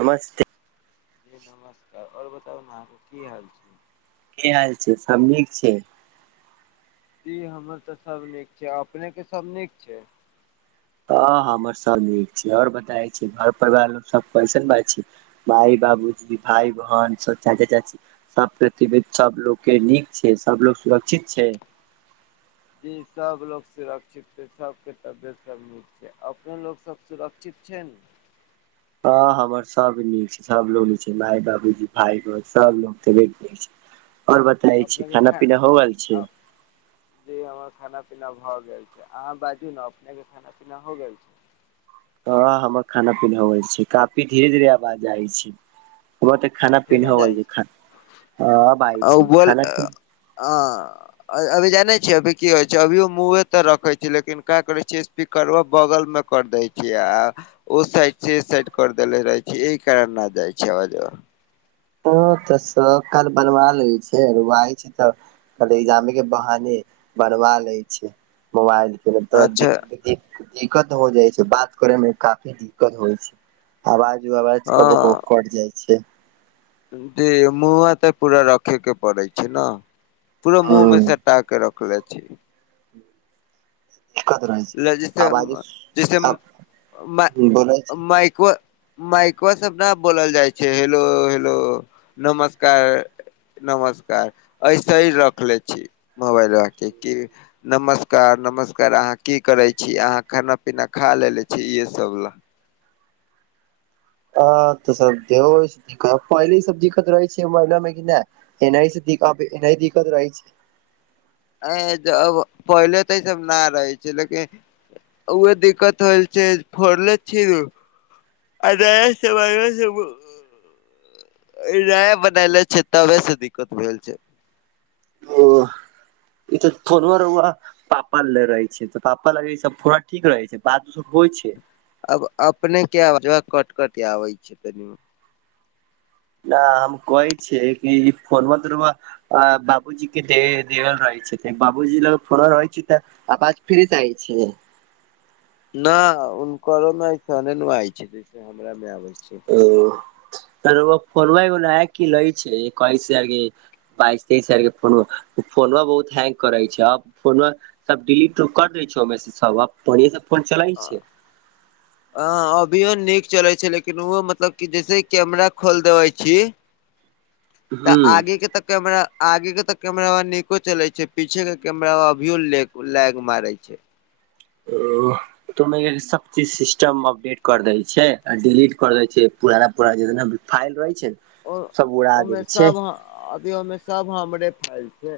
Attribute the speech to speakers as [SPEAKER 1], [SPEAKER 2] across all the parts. [SPEAKER 1] नमस्ते।
[SPEAKER 2] जी नमस्कार और बताउ ने अहाँके की हाल छै?
[SPEAKER 1] कि हाल छै? सब निक छै।
[SPEAKER 2] जी हमर तऽ सब निक छै अपनेके सब निक छै।
[SPEAKER 1] ह हमर सब निक छी। और बताइ छी घर परिवार मे सब कैसन बा छी? माय बाबूजी भाय बहन सब चच्चा चाचीके सब [unintelligible] सबलोग के निक छै सबलोग सुरक्षित छै।
[SPEAKER 2] जी सब लोग सुरक्षित छै सबके तबियत सब निक छै अपने लोक सब सुरक्षित छै ने।
[SPEAKER 1] हँ हमर सब निक छै सबलोग निकछै माय बाबूजी भाय बह सब लोग त [unintelligible] छै। और बताय छी
[SPEAKER 2] अपनेके खा
[SPEAKER 1] खाना पीना हो गल
[SPEAKER 2] आ
[SPEAKER 1] छै।
[SPEAKER 2] जी हमर खाना पीना भ गेल छै अहाँ बाजू न अपनेके खाना पीना हो गेल छै।
[SPEAKER 1] हां हमर खाना- पीना होै छै, काफी धीरे- धीरे आवाज आइ छै। हमर तऽ खाना पीना
[SPEAKER 2] फेनो
[SPEAKER 1] होगैल
[SPEAKER 2] जाइ
[SPEAKER 1] छै, अब आइ छै, खाना पी
[SPEAKER 2] हां अभी जानै छियै अभी की होइ छै, अभियो मुँहे तर रखै छी लेकिन काआ करै छियै। कि करब बगल मे कर देै छियै आ ओ साइड से इसाइड कर देले रहै छै, इहे कारण नाआ जाइ छै अवाजवा।
[SPEAKER 1] ह तऽ सौ काल बनबा लै छियै अरूआइछै तऽ खाली एग्जामे के बहाने भरबा ले छियै मोबाइल के ज
[SPEAKER 2] अच्छा
[SPEAKER 1] दिक- दिक्कत हो जाइ छै, बात करे मे काफी दिक्कत होइ छै। आवाज -ववाज कबो- कबो कट जाइ छै।
[SPEAKER 2] दे मुँह तऽ पुरा रखे के पड़ै छै ने पुरा मुँह मे
[SPEAKER 1] हूँ
[SPEAKER 2] सट ता क रखले छी।
[SPEAKER 1] दिक्कत रहै छै
[SPEAKER 2] लजिस्टर
[SPEAKER 1] आवाजे
[SPEAKER 2] जैसे
[SPEAKER 1] बोलै छै
[SPEAKER 2] मै-माइको माइको सब ना बोलल जाइ छै हेलो- हेलो नमस्कार। नमस्कार ऐसे ही रखले छी। मोबाइल राख कऽ कि नमस्कार -नमस्कार अहाँ की करै छी, अहाँ खाना पीना खा लेलेे छी, इहे सब लए।
[SPEAKER 1] आ तऽ सब के कहु पहिले सब दिक्कत रहै छै महिना में कि नै। एना से दि-दिक्कत आब एनाय दिक्कत रहै छै।
[SPEAKER 2] अ आय त अब पहिले तऽ ई सब ना रहै छै लेकिन उहे दिक्कत होल छै फोड़ले छी। [unintelligible] ई राय बनले छै तबे से दिक्कत भेल छै।
[SPEAKER 1] ओ [unintelligible] पापा ल रहे छै, तऽ पापा लग सब थोरा ठीक रहै छै, बात ओ सब होइ छै।
[SPEAKER 2] अब अपने क अवाज कट- कट आबै छै तनि।
[SPEAKER 1] ना हम कहै छियै कि फोनमा - तोनमा। अ बाबूजी के दे देल रहै छै बाबूजी ल फोन रहै छै तऽ। आवाज फ्री से आय छियै।
[SPEAKER 2] न हुनकरो में ऐसने ने आइ छै, जैसे हमरा मे आबै छै।
[SPEAKER 1] [unintelligible] बास तेइस हजार के फोनमा, -फोनमा बहुत हैंग करै छै आ फोन म सब डिलीट कर दै छै मैसेज सब, आब बढ़िआ से फोन चलै छै।
[SPEAKER 2] अ अभियो नीक चले छै, लेकिन ओहो मतलब कि जैसे कैमरा खोल देबे छी।
[SPEAKER 1] [inaudible]
[SPEAKER 2] तऽ
[SPEAKER 1] हूँ
[SPEAKER 2] आगे के तऽ केमरा आगे के तऽ कैमरा वा नीको चले छै, पीछे के कैमरा अभियो लै- लैग मारे छै।
[SPEAKER 1] ओह। तऽ सबचीज सिस्टम अपडेट कर दै छै, डिलीट कर दै छै पूराना- पूराना जेतना भी फाईल रहै छै।
[SPEAKER 2] ओ-
[SPEAKER 1] सब उड़ा
[SPEAKER 2] ओय
[SPEAKER 1] दै
[SPEAKER 2] में
[SPEAKER 1] छै
[SPEAKER 2] सब अथी ओय मे सब हमरे फैल छै।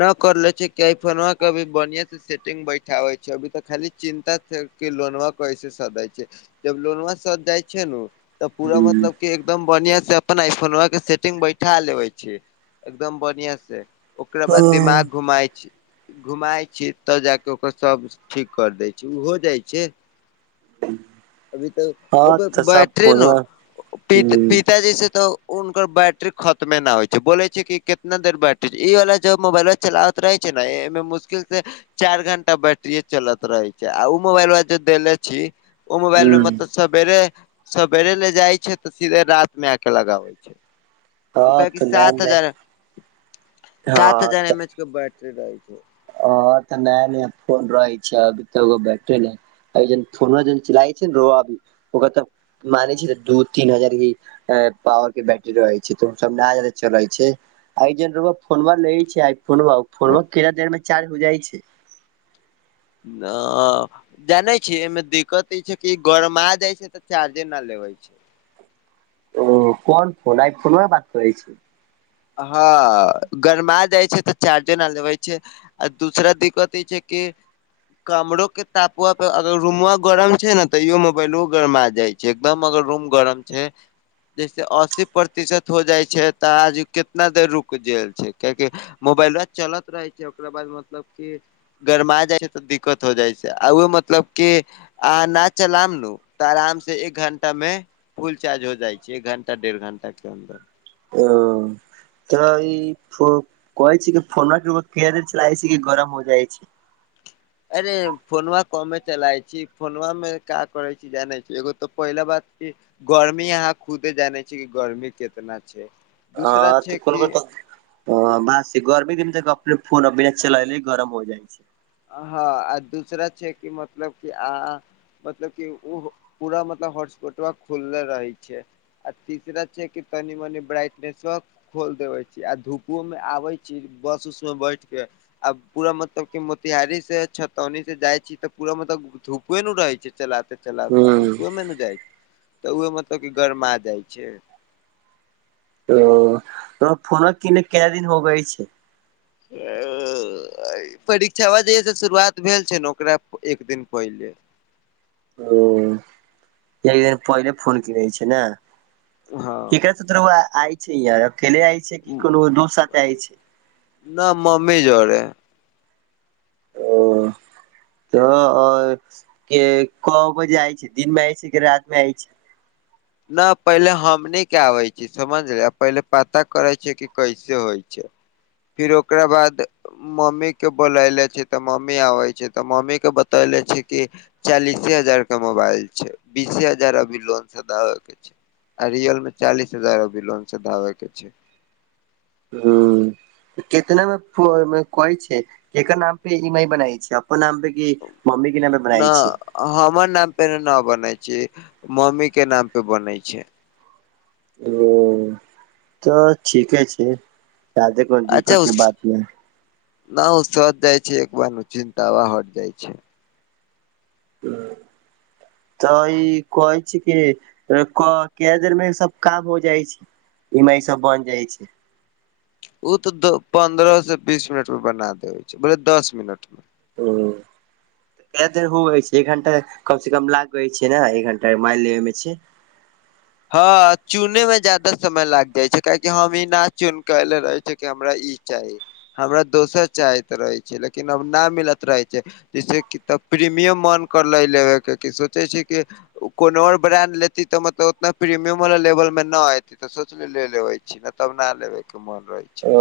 [SPEAKER 2] न करले छै किया कि फोनमा कभी बढ़िया स सेटिंग बैठाबै छै, अभी तऽ खाली चिन्ता छै, लोनवा कैसे सधै छै। जब लोनवा सध जाइ छै नू, तब पूरा मतलब के एकदम बढ़िया से अपना आई फोनवा के सेटिंग बैठा लेबे छी, एकदम बढ़िया से। ओकरा बाद दिमाग
[SPEAKER 1] हँ
[SPEAKER 2] घुमाइ छै। घुमाय छीयै तब जाए के ओकर सब ठीक कर दै छै, उ हो जाए छै। अभी तऽ ओकर
[SPEAKER 1] तऽ सब
[SPEAKER 2] बैटरी
[SPEAKER 1] फोन
[SPEAKER 2] न
[SPEAKER 1] ह
[SPEAKER 2] अ-अ पित पिताजी से तऽ हुनकर बैटरी खत्मे न होय छै बोले छै कि केतना देर बैटरी ई वाला जब मोबाइलवा चलाबत रहै छै नै एमे मुश्किल से चाएर घंटा बैटरिए चलत रहे छै आ उ मोबाइलवा जे देलै छी उ मुबाइल मे मतलब सबेरे-सबेरे ले जाय छै तऽ सीधे रात मे आए क के लगाबै छै
[SPEAKER 1] ह
[SPEAKER 2] उ काहैकि
[SPEAKER 1] तऽ नया
[SPEAKER 2] सात
[SPEAKER 1] नया
[SPEAKER 2] हजार
[SPEAKER 1] हँ
[SPEAKER 2] सात हजार एम एच के बैटरी रहै छै।
[SPEAKER 1] हां तऽ नया-नया फोन रहै छै, अभी तऽ ओकर बैटरी नै अभी जौन फोनवा जौन चलावै छै नै रउवा अभी ओकरा तब मांगे छै तै दू तीन हजार के ई ए पावर के बैटरी रहै छै तऽ ओ सब ना जादा चलै छै। आइ जौन रउवा फोनवा ले छै आइ फोनवा उ फोनवा केतना देर में चार्ज हो जाए छै।
[SPEAKER 2] ना जाने छी एमे दिक्कत ई छै कि ई गरमा जाय छै तऽ चार्जे ना लेबे छै।
[SPEAKER 1] ओ कोन फोन आइ फोनवा के बात करै छी?
[SPEAKER 2] हां गरमा जाए छै तऽ चार्जे ना लेबै छै। आ दूसरा दिक्कत ई छै कि कमरो के तापवा पे अगर रूमवा गरम छै नै तै ईहो मोबाइलो गरमा जाय छै एकदम अगर रूम गरम छै जैसे अस्सी प्रतिशत हो जाए छै तै आज केतना देर रुक जाए छै कियाकि मोबाइलवा चलत रहे छै ओकरा बाद मतलब की की गरमा जाए छै तऽ दिक्कत हो जाए छै आ उहो मतलब की अहां न चलाम नू तऽ आराम से एक घण्टा मे फुल चार्ज होय जाए छै, एक घण्टा डेढ़ घण्टा के अन्दर।
[SPEAKER 1] ओ तऽ ई फो कहै छीयै कि फोनवा के एक बेर केयरे चलाए [unintelligible] गरम हो जाए छै।
[SPEAKER 2] अरे फोनवा कमे चलाइ छी, फोनवा मे का करै छी जानै छी एगो तऽ पहिला बात की गर्मी आहाँ खुदे जानै छीयै कि गर्मी केतना छै। दूसरा
[SPEAKER 1] हां
[SPEAKER 2] छै
[SPEAKER 1] तऽ
[SPEAKER 2] कि
[SPEAKER 1] कुन-कुन ठा हां बात सही गर्मी दिन तै अपने फोन अ बिना चलालै ही गरम हो जाए छै।
[SPEAKER 2] हां आ दूसरा छै कि मतलब कि अहाँ मतलब की ऊह पूरा मतलब हॉटस्पॉटवा खुलले रहे छै। आ तीसरा छै कि तनि मनी ब्राइटनेसवा खोल देबे छीयै आ धूपवो में आबै छी बस उस में बैठ के आब पूरा मतलब कि मत तैयारी से छतौनी से जाय छी तऽ पूरा मतलब धूपवे न उ रहे छै चला त चलाबते-चलाबते
[SPEAKER 1] हूँ
[SPEAKER 2] धुपवे मे नै जाइ तऽ उहो मतलब कि गरमा जाय छै।
[SPEAKER 1] ओ तोहर फोनवा किने कै दिन हो गैल छै। [inaudible]
[SPEAKER 2] अ आई परीक्षवा जहिया से शुरुआत भेल छै नै ओकरा एक दिन पहिले
[SPEAKER 1] ओ एक दिना पहिले फोन किनेै छीयै नै
[SPEAKER 2] हँ
[SPEAKER 1] की कह [unintelligible] ऐल छैयै अकेले ऐल छै कि कुनु दोस्त साथ ऐल छै।
[SPEAKER 2] न मम्मी जोरे हय।
[SPEAKER 1] औ। तऽ और के कब जाए छै, दिन मे आय छै कि रात मे आय छै?
[SPEAKER 2] न पहिले हमनी के आबै छीयै समझलिए पहिले पता करै छीयै कि कैसे होय छै। फिर ओकरा बाद मम्मी के बोलेले छी तऽ मम्मी आबे छै तऽ मम्मी के बतेले छै कि चालीसे हजार क मोबाइल छै बीसे हजार अभी लोन द अके छै आ रियल मे चालीस हजार अभी लोन छदाबे के छै।
[SPEAKER 1] हम्म कितना मे फो- कहै छै एकर नाम पे ई एम आई बनाइ छी अपन नाम पे कि मम्मी के नाम पे
[SPEAKER 2] न
[SPEAKER 1] बनाय छै
[SPEAKER 2] हमर नाम पे न बनेै छै मम्मी के नाम पे बनेै छै।
[SPEAKER 1] ओ तऽ ठीके छै तादे
[SPEAKER 2] अच्छा ओ स-स ना ओ सध जाइ छै एक बार मे चिन्तावा हट जाइ छै।
[SPEAKER 1] हम्म तऽ ई कहै छी की क कै देर मे ई सब काम हो जाइ छै। इ एम आई सब बन जाइ छै।
[SPEAKER 2] ओ त त पंदरह स बीस मिनट में बना देे छै बोले दस मिनट में।
[SPEAKER 1] ओ कै देर हो हे छै एक घंटा कम से कम लाग छै ने एक घंटा मइ लेे मे छै
[SPEAKER 2] हँ चुने में ज्यादा समय लाग जाइ छै काहेकि हम ई न चुन कले रहे जे कि हमरा ई चाही। हमरा दोसर चाहैत रहे छलै लेकिन अब न मिलत रहे छै। जैसे की तब प्रीमियम वन करले की सोचे छै कि कोनो आर ब्राण्ड लेती तऽ मतलब ना प्रीमियम व लेवल मे न एती त सोचली ले लेबे छी न तब न लेबे के मन रहे।
[SPEAKER 1] ओ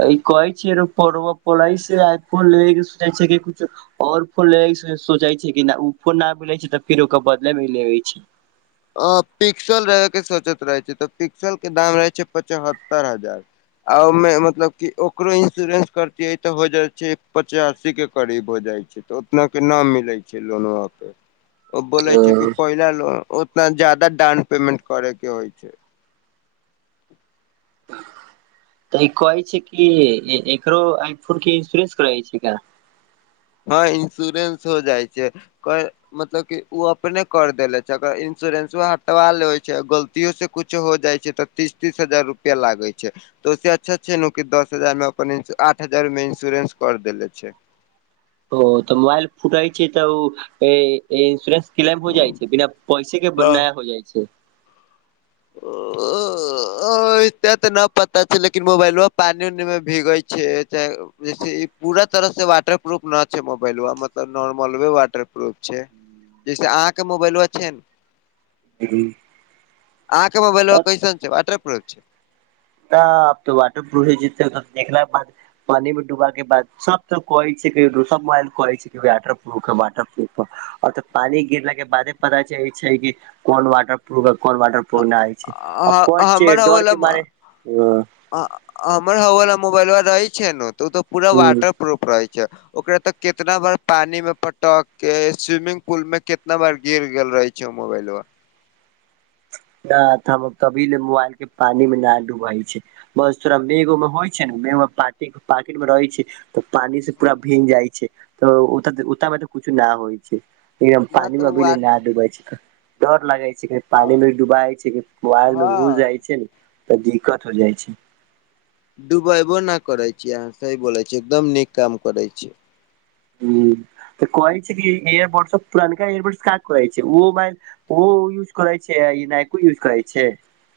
[SPEAKER 1] त ई कहै छी [unintelligible] से आइ फोन लए सुझै छै कि और फोन लै के सोचै छी किना फोन न मिलै छै तऽ फेर ओकर बदले मे लए छी।
[SPEAKER 2] अ पिक्सल रहे के सोचैत रहै छी तऽ पिक्सल के दाम रहै छै पचहत्तर हजार। आ ओमे मतलब की ओकरो इंस्योरेंस करतिये ते हो जाय छै पचासी के करीब हो जाय छै। तऽ उतना के ना मिलै छै लोनमा पे ओ बोले छै कि पहिले लोन उतना जादा डान पेमेंट करे के होइ छै।
[SPEAKER 1] तऽ ई कहै छै कि एकरो आइ फोन के इन्स्योरेंस करइ छै का?
[SPEAKER 2] हँ इन्स्योरेन्स हो जाइ छै कई मतलब कि ओ अपने कर देले छै अगर इन्श्योरेन्सो हटवा लेबे छै गलतियो से किछ हो जाइ छै तऽ तीस तीस हजार रुपआ लागै छै। तऽ ओेइ से अच्छा छै ने कि दस हजार मे अपन आठ हजार मे इन्स्योरेंस कर देले छै।
[SPEAKER 1] ओ तऽ मोबाइल फुटइ छै त ओ ए-ए इन्सोरेन्स क्लेम हो जाइ छै बिना पैसे के
[SPEAKER 2] हँ
[SPEAKER 1] नया हो जाइ छै।
[SPEAKER 2] अ-अ एते ते ना पता छै, लेकिन मोबाइल पानी उनी मे भीगे छै एक त जैसे ऐ पूरा तरह सँ वाटर प्रूफ ना छै मोबाइलबा मतलब नॉर्मल वे वाटर प्रूफ छै। जैसे अहाँके मोबाइल छै।
[SPEAKER 1] हम्म
[SPEAKER 2] अहांके मोबाइल कैसन छै वाटर प्रूफ छै?
[SPEAKER 1] तब तऽ वाटर प्रूफ जिततै त देखल बाद पानी मे डूबा के बाद सब त कहै छै को सब मोबाइल के कहै छै। क आटर प्रूफ ह वाटरप्रूफ ह अ तऽ पानी गिरला के बादे पता चल छै कि कोन वाटर प्रूफ छै कोन वाटरपूफ नइ छै आ
[SPEAKER 2] ह-
[SPEAKER 1] कोन छै
[SPEAKER 2] हमर
[SPEAKER 1] डर
[SPEAKER 2] हवला
[SPEAKER 1] के मारे -
[SPEAKER 2] हमर हवा मोबाइल रहै छै ने त ओ तऽ पूरा
[SPEAKER 1] ह
[SPEAKER 2] वाटर प्रूफ रहै छै। ओकरा ते कितना बार पानी में पटक के स्विमिंग पुल में कितना बार गिर गेल रहै छै। जो मोबाइल वा
[SPEAKER 1] ना तऽ हम कभीनै मोबाइल के पानी मे नै डुबबै छी। बस थोड़ा मेघ मे होइ छै, ने मेघ मे प्लास्टिक पाकिट मे रहै छै। तऽ पानी से पूरा भींग जाइ छै, तऽ ओ ओते मे तऽ किछो नै होइ छै। एकदम
[SPEAKER 2] न
[SPEAKER 1] पानी मे
[SPEAKER 2] तऽ
[SPEAKER 1] अखैन नहि डूबबै छी डर लगै छै,
[SPEAKER 2] ओ
[SPEAKER 1] पानी मे, डूबइ छै मोबाइल मे घुसि
[SPEAKER 2] हँ
[SPEAKER 1] जाइ छै न तऽ दिक्कत होइ जाइ छै।
[SPEAKER 2] डुबैबो नै करै छियै अहाँ सही बोलै छियै एकदम नीक काम करै छियै।
[SPEAKER 1] ह तऽ कहै छै, कि इयरबर्डस पुरनका एयरबर्ड्स का कहै छै ओ बला- ओ यूज करै छै, ई नइको यूज करै छै।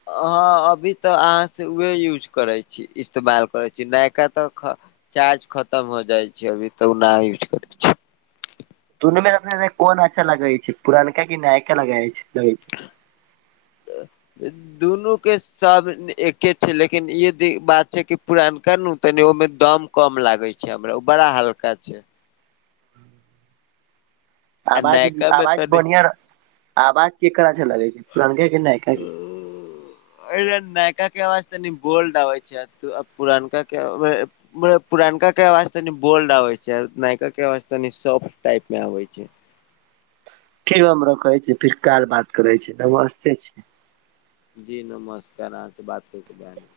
[SPEAKER 2] हँ अभी तऽ अहाँ सँ उहे यूज करैत छी, इस्तेमाल करैत छी, नयका तऽ- चार्ज खतम भ जाय छै अभी तक नै यूज करलहु।
[SPEAKER 1] दुनू मे रखने कोन अच्छा लगै छै, पुरानका कि नयका लगै छै।
[SPEAKER 2] [unintelligible] दुनूके सब एके छै, लेकिन ई बात छै कि पुरानका ने ओ तनि ओहिमे दम, कम लागै छै हमरा ओ बड़ा हल्का छै। आ
[SPEAKER 1] आवाज
[SPEAKER 2] नयका
[SPEAKER 1] -
[SPEAKER 2] मे
[SPEAKER 1] आवाज
[SPEAKER 2] तनि
[SPEAKER 1] बढ़िया आवाज केकर अचछा लगै छै पुरनके कि नइ।
[SPEAKER 2] ओ अइले नयका के आवाज तनि बोल्ड आबै छै, पुरनका के- पुरनका के आवाज तनि बोल्ड आबै छै, नयका के आवाज सॉफ्ट टाइप मे आबै छै।
[SPEAKER 1] [unintelligible] रखै छी, फिर काल बात करै छी, नमस्ते छी।
[SPEAKER 2] जी नमस्कार अहाँ से बात करके। [unintelligible]